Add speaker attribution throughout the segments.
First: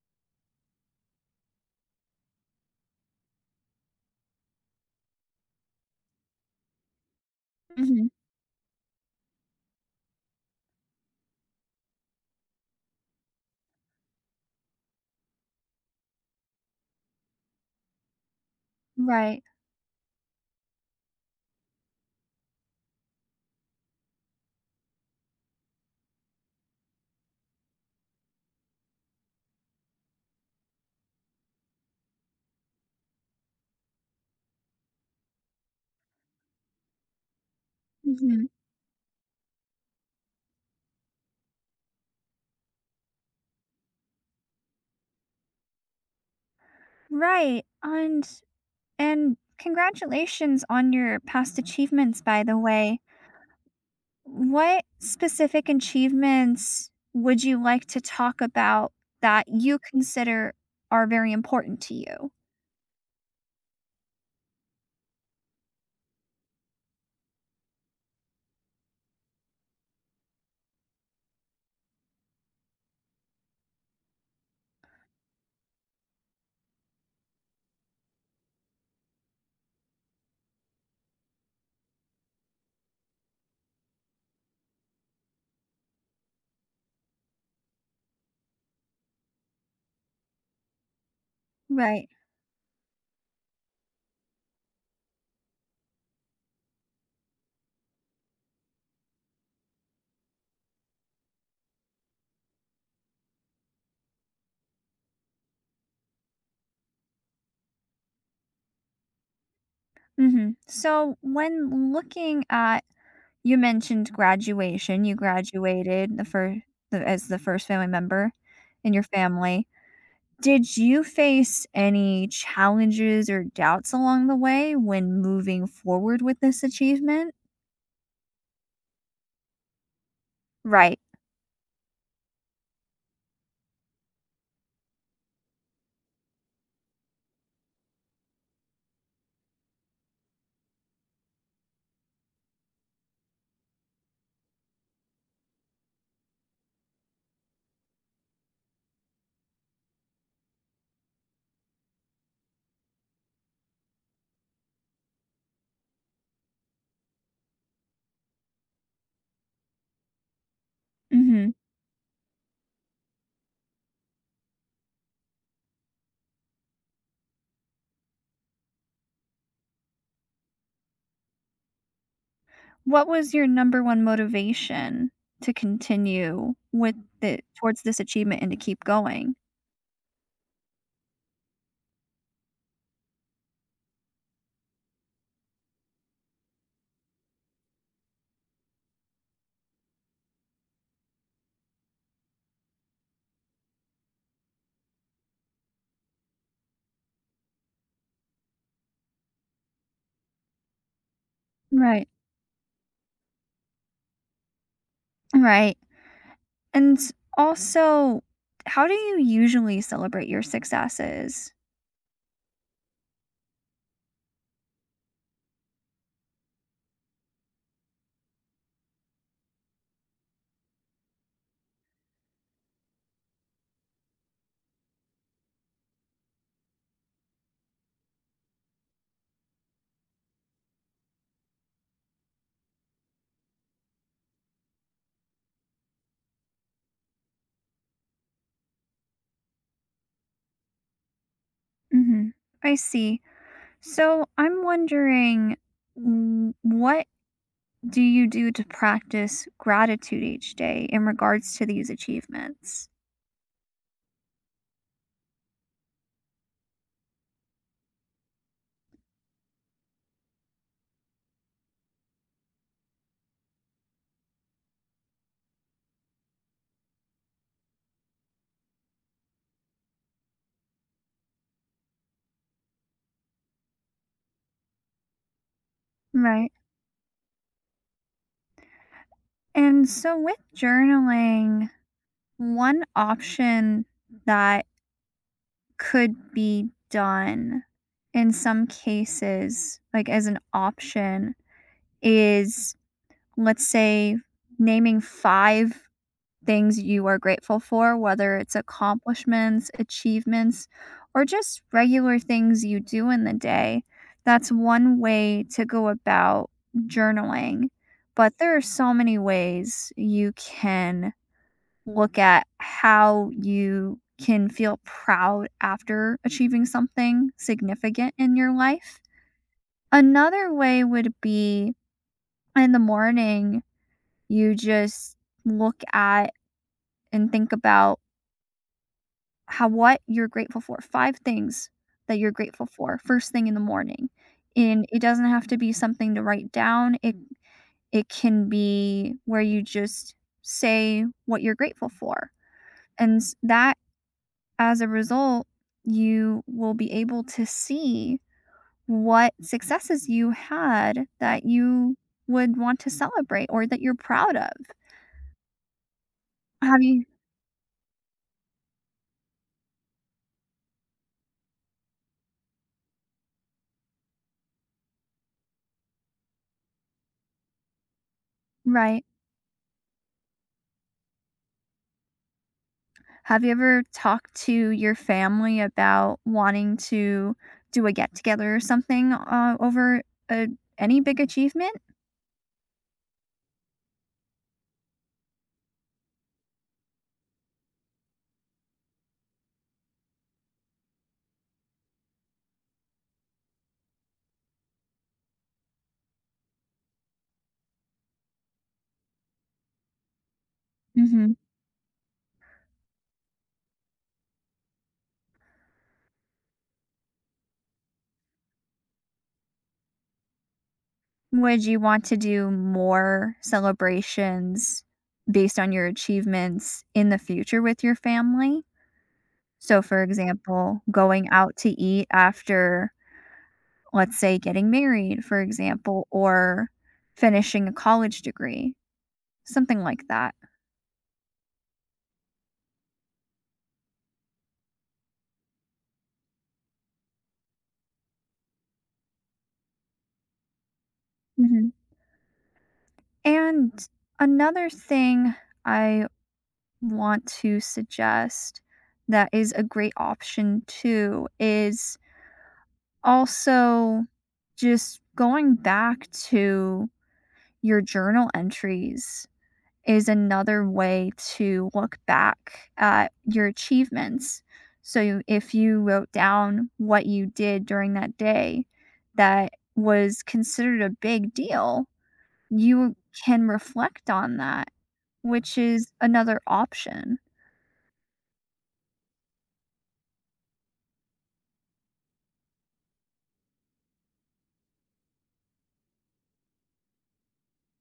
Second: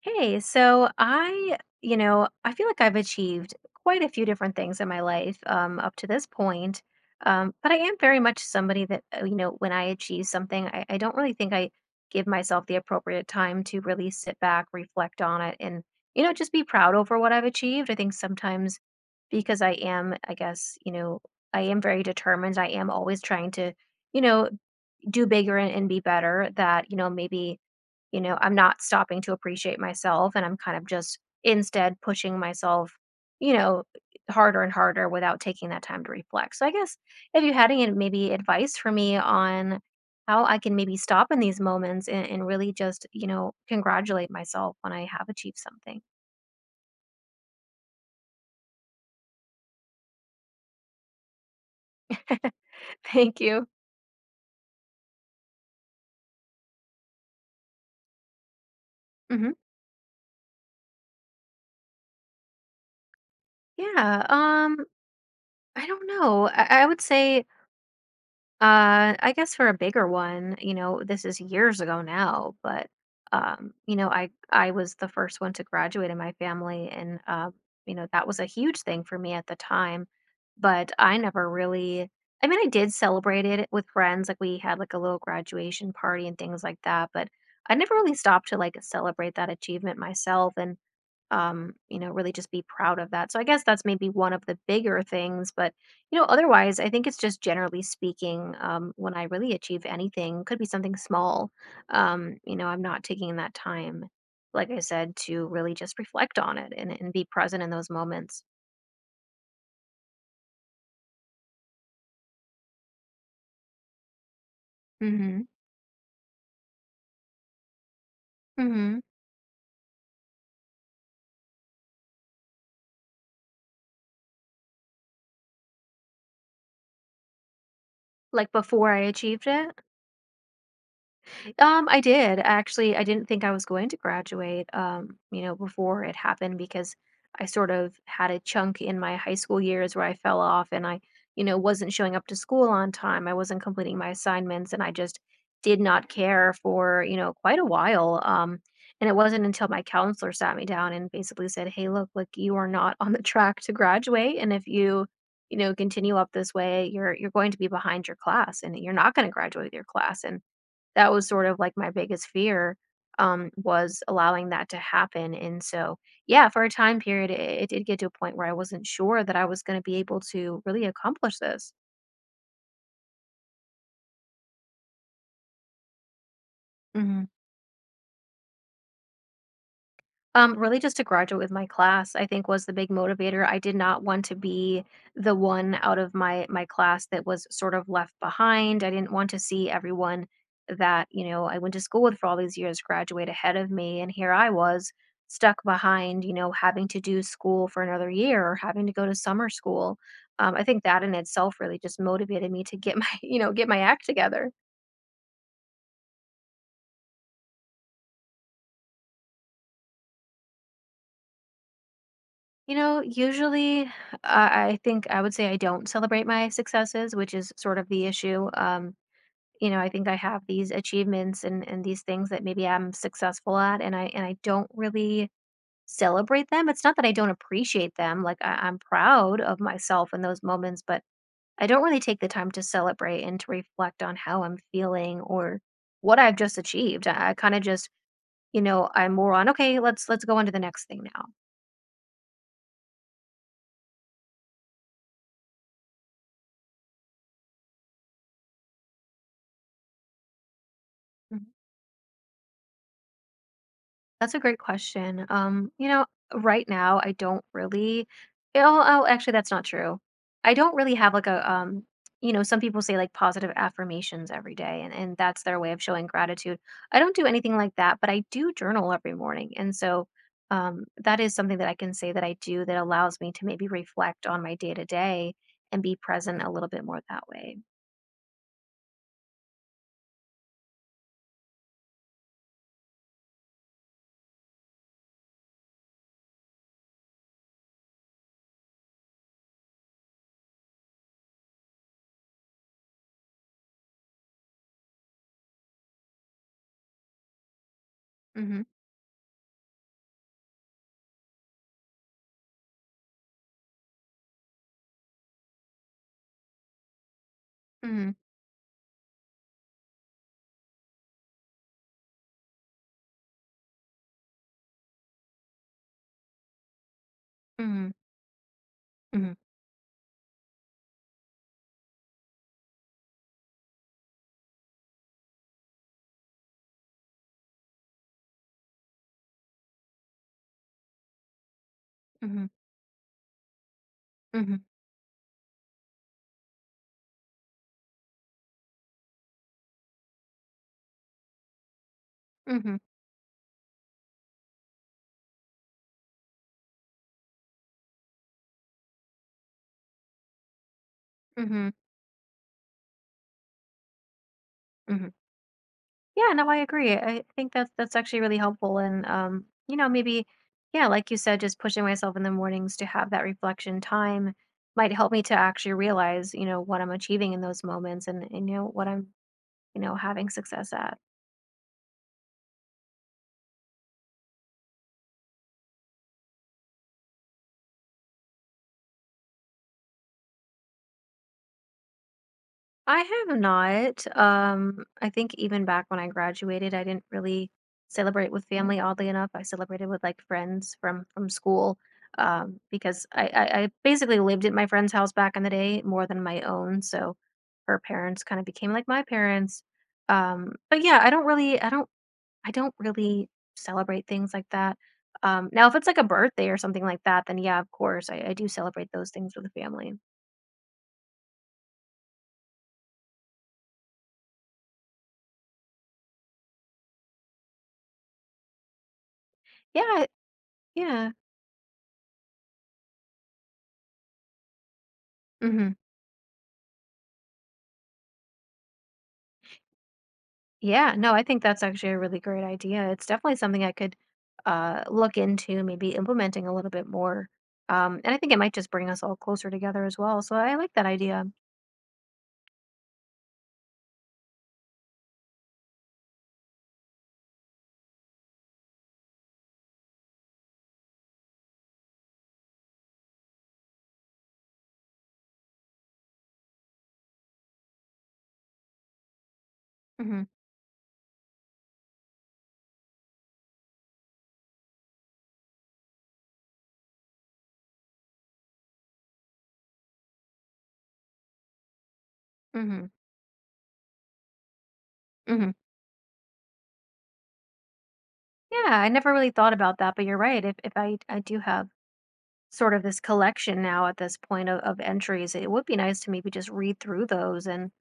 Speaker 1: Hey, so I, you know, I feel like I've achieved quite a few different things in my life up to this point. But I am
Speaker 2: Mhm.
Speaker 1: very much somebody that, you know, when I achieve something, I don't really think I give myself the appropriate time to really sit back, reflect on it, and, you know, just be proud over what I've achieved. I think sometimes
Speaker 2: Right.
Speaker 1: because I am, I guess, you know, I am very determined. I am always trying to, you know, do bigger and be better, that, you know, maybe I'm not stopping to appreciate myself and I'm kind of just instead pushing myself, you know, harder and harder without taking that time to reflect. So I guess if you had any maybe
Speaker 2: Mhm.
Speaker 1: advice for me on how I can maybe stop in these moments and really just, you know, congratulate myself when I have achieved something.
Speaker 2: Right, and congratulations on your past achievements, by the way.
Speaker 1: Thank you.
Speaker 2: What specific achievements would you like to talk about that
Speaker 1: Hmm.
Speaker 2: you consider are very important to you?
Speaker 1: Yeah. I don't know. I would say I guess for a bigger one, you know, this is years ago now, but you know, I was the first one to graduate in my family, and you know, that was a huge thing for me at the time. But I never really, I mean, I did celebrate it with friends, like we had like a little graduation party and things like that, but I never really stopped to like celebrate that achievement myself. And you
Speaker 2: Right.
Speaker 1: know, really just be proud of that. So I guess that's maybe one of the bigger things. But, you know, otherwise, I think it's just generally speaking, when I really achieve anything, could be something small. You know, I'm not taking that time, like I said, to really just reflect on it and be present in those moments.
Speaker 2: Mhm. So, when looking at you mentioned graduation, you
Speaker 1: Mm-hmm.
Speaker 2: graduated the first the as the first family member in
Speaker 1: Mm-hmm.
Speaker 2: your family. Did you face any challenges or doubts along the way when moving forward with this achievement?
Speaker 1: Like before I achieved it.
Speaker 2: Right.
Speaker 1: I did actually. I didn't think I was going to graduate, you know, before it happened because I sort of had a chunk in my high school years where I fell off and I, you know, wasn't showing up to school on time. I wasn't completing my assignments and I just did not care for, you know, quite a while. And it wasn't until my counselor sat me down and basically said, "Hey, look, like you are not on the track to graduate and if you you know continue up this way you're going to be behind your class and you're not going to graduate your class and that was sort
Speaker 2: Mhm.
Speaker 1: of like my biggest fear, was allowing that to happen, and so, yeah, for a time period, it did get to a point where I wasn't sure that I was gonna be able to really accomplish this.
Speaker 2: What was your number 1 motivation to continue with
Speaker 1: Mhm.
Speaker 2: the towards this achievement and to keep going?
Speaker 1: Really just to graduate with my class, I think was the big motivator. I did not want to be the one out of my class that was sort of left behind. I didn't want to see everyone that, you know, I went to school with for all these years graduate ahead of me and here I was stuck behind, you know, having to do school for another year or having to go to summer school. I think that in itself really just
Speaker 2: Right.
Speaker 1: motivated me to get my, you know, get my act together.
Speaker 2: Right. And also, how do you usually celebrate your successes?
Speaker 1: You know, usually I think I would say I don't celebrate my successes, which is sort of the issue. You know, I think I have these achievements and these things that maybe I'm successful at and I don't really celebrate them. It's not that I don't appreciate them. Like I'm proud of myself in those moments, but I don't really take the time to celebrate and to reflect on how I'm feeling or what I've just achieved. I kind of just, you know, I'm more on, okay, let's go on to the next thing now.
Speaker 2: Mhm. I see. So I'm wondering w what do you do to practice gratitude each day in
Speaker 1: Mhm.
Speaker 2: regards to these achievements?
Speaker 1: That's a great question. You know, right now I don't really oh, actually that's not true. I don't really have like a you know, some people say like positive affirmations every day and that's their way of showing gratitude. I don't do anything like that, but I do journal every morning. And so that is something that I can say that I do that allows me to maybe reflect on my day to day and be present a
Speaker 2: Right.
Speaker 1: little bit more that way.
Speaker 2: And so with journaling, one option that could be done in some cases, like as an option, is let's say naming five things you are grateful for, whether it's
Speaker 1: Mhm.
Speaker 2: accomplishments, achievements, or just regular things you do in the day. That's one way to go about journaling.
Speaker 1: Mhm.
Speaker 2: But there are so many ways you can look at how you can feel proud after achieving something
Speaker 1: Mhm.
Speaker 2: significant in your life.
Speaker 1: Mhm.
Speaker 2: Another way would be in the morning, you just look at and think about how what you're grateful for, five things that you're
Speaker 1: Mhm.
Speaker 2: grateful for first thing in the morning.
Speaker 1: Mhm.
Speaker 2: And it doesn't have to be something to write down. It can be where you just say what you're grateful for.
Speaker 1: Mhm.
Speaker 2: And s- that as a result, you will be able to see what successes you had that
Speaker 1: Mhm.
Speaker 2: you would want to celebrate or that you're proud of.
Speaker 1: Mhm. Yeah, no, I
Speaker 2: Have
Speaker 1: agree.
Speaker 2: you
Speaker 1: I think that's actually really helpful and you know, maybe yeah, like you said, just pushing myself in the mornings to have that reflection time might help me to actually realize, you know, what I'm achieving in those moments and you know what
Speaker 2: Right.
Speaker 1: I'm, you know, having success at.
Speaker 2: Have you ever talked to your family about wanting to do a get together or something, over, a any big achievement?
Speaker 1: I have not. I think even back when I graduated, I didn't really celebrate with family, oddly enough. I celebrated with like friends from school, because I basically lived at my friend's house back in the day more than my own. So her parents kind of became like my parents. But yeah,
Speaker 2: Mhm.
Speaker 1: I don't really celebrate things like that. Now, if it's like a birthday or something like that, then yeah, of course, I do celebrate those things with the family.
Speaker 2: Would you want to do more celebrations based on your achievements in the future with your family? So, for
Speaker 1: Yeah,
Speaker 2: example,
Speaker 1: yeah.
Speaker 2: going out to eat after, let's say, getting married, for
Speaker 1: Hmm.
Speaker 2: example, or finishing a college degree, something like that.
Speaker 1: Yeah, no, I think that's actually a really great idea. It's definitely something I could look into, maybe implementing a little bit more. And I think it might just bring us all closer together as well. So I like that idea.
Speaker 2: Mhm. And another thing I want to suggest that is a great option too is also just going back to your journal entries is
Speaker 1: Hmm.
Speaker 2: another way to look back at your achievements. So if you wrote down what you did during that day that was considered a big deal,
Speaker 1: Hmm.
Speaker 2: you can reflect on that,
Speaker 1: Hmm.
Speaker 2: which is another option.
Speaker 1: Yeah, I never really thought about that, but you're right. If I do have sort of this collection now at this point of entries. It would be nice to maybe just read through those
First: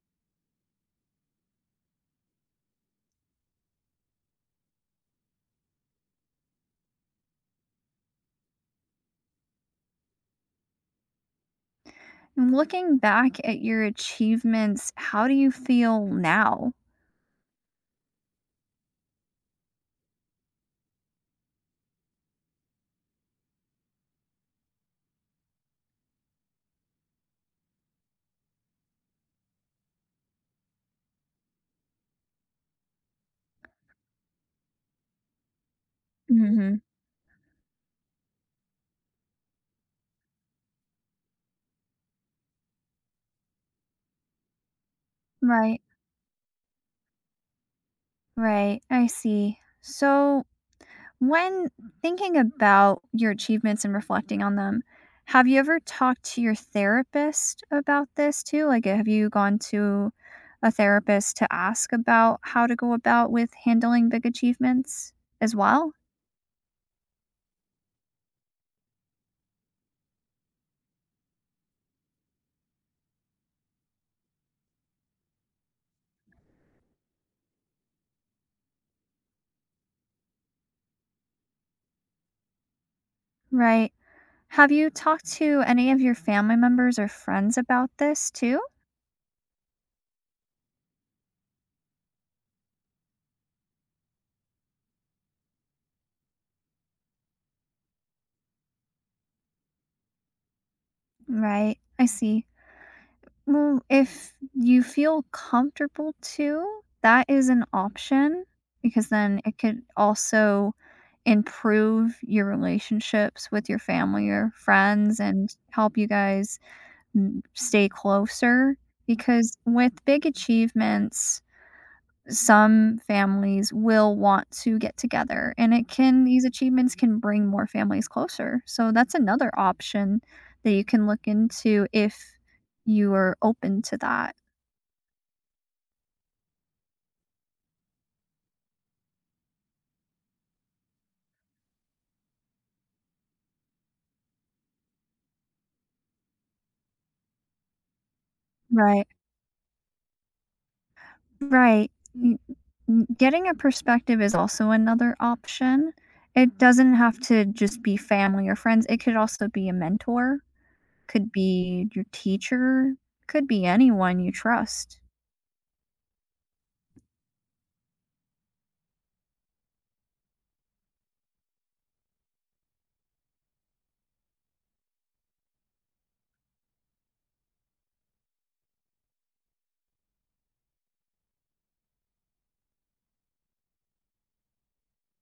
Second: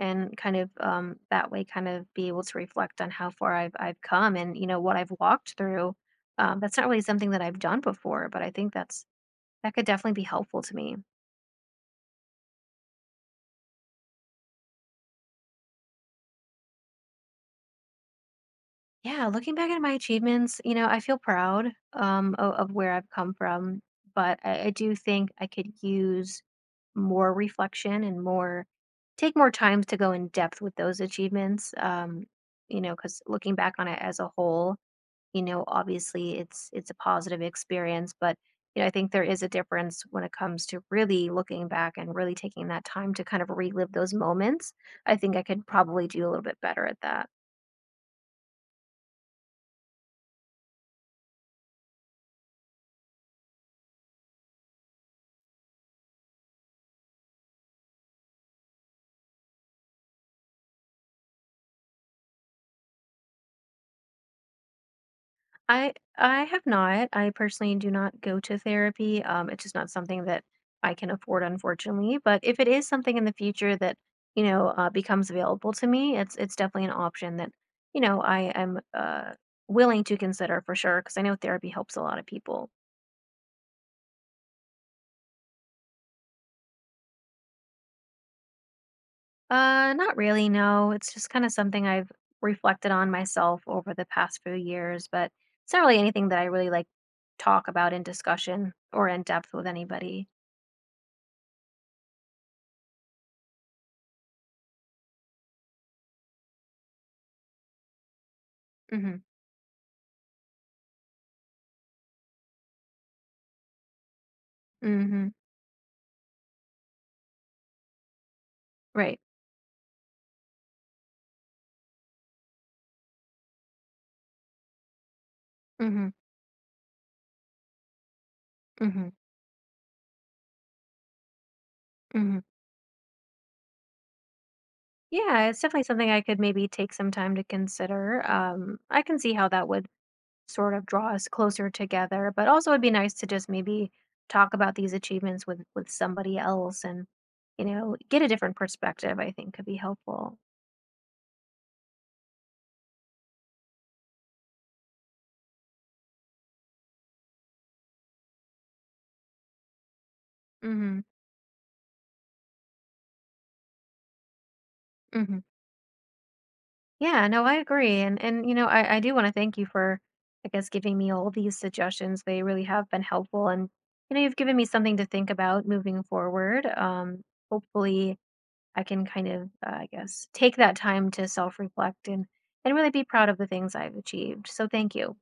Speaker 1: and kind of that way kind of be able to reflect on how far I've come and you know what I've walked through. That's not really something that I've done before, but I think that's that could definitely be helpful to me.
Speaker 2: And looking back at your achievements, how do you feel now?
Speaker 1: Yeah, looking back at my achievements, you know, I feel proud of where I've come from, but I do think I could use more reflection and more take more time to go in depth with those achievements. You know, because looking back on it as a whole, you know, obviously it's
Speaker 2: Hmm.
Speaker 1: it's a positive experience, but you know, I think there is a difference when it comes to really looking back and really taking that time to kind of relive those moments. I think I could
Speaker 2: Right,
Speaker 1: probably do a little bit better at that.
Speaker 2: right. I see. So, when thinking about your achievements and reflecting on them, have you ever talked to your therapist about this too? Like, have you gone to a therapist to ask about how to go about with handling big achievements as
Speaker 1: I
Speaker 2: well?
Speaker 1: I have not. I personally do not go to therapy. It's just not something that I can afford, unfortunately. But if it is something in the future that, you know, becomes available to me, it's definitely an option that, you know, I am willing to consider for sure because I know therapy helps a lot of people.
Speaker 2: Right. Have you talked to any of your family members or friends about this too?
Speaker 1: Not really, no. It's just kind of something I've reflected on myself over the past few years, but it's not really anything that I really like talk about in discussion or in depth with anybody.
Speaker 2: Right. I see. Well, if you feel comfortable to, that is an option because
Speaker 1: Mm-hmm.
Speaker 2: then it could also improve your relationships with your family or friends
Speaker 1: Mm-hmm.
Speaker 2: and help you guys, stay closer.
Speaker 1: Right.
Speaker 2: Because with big achievements, some families will want to get together and it
Speaker 1: Mhm.
Speaker 2: can these achievements can bring more families closer. So
Speaker 1: Mhm.
Speaker 2: that's another option that you can look into if
Speaker 1: Mhm.
Speaker 2: you are open to that.
Speaker 1: Yeah, it's definitely something I could maybe take some time to consider. I can see how that would sort of draw us closer together, but also it'd be nice to just maybe talk about these achievements with somebody else and, you know, get a different
Speaker 2: Right.
Speaker 1: perspective, I think could be helpful.
Speaker 2: Right. N- Getting a perspective is also another option. It doesn't have to just be family or friends. It could also be a mentor,
Speaker 1: Mhm.
Speaker 2: could be your teacher, could be anyone you trust.
Speaker 1: Mhm. Yeah, no, I agree. And you know, I do want to thank you for I guess giving me all these suggestions. They really have been helpful and you know, you've given me something to think about moving forward. Hopefully I can kind of, I guess, take that time to self reflect and really be proud of the things I've achieved. So thank you.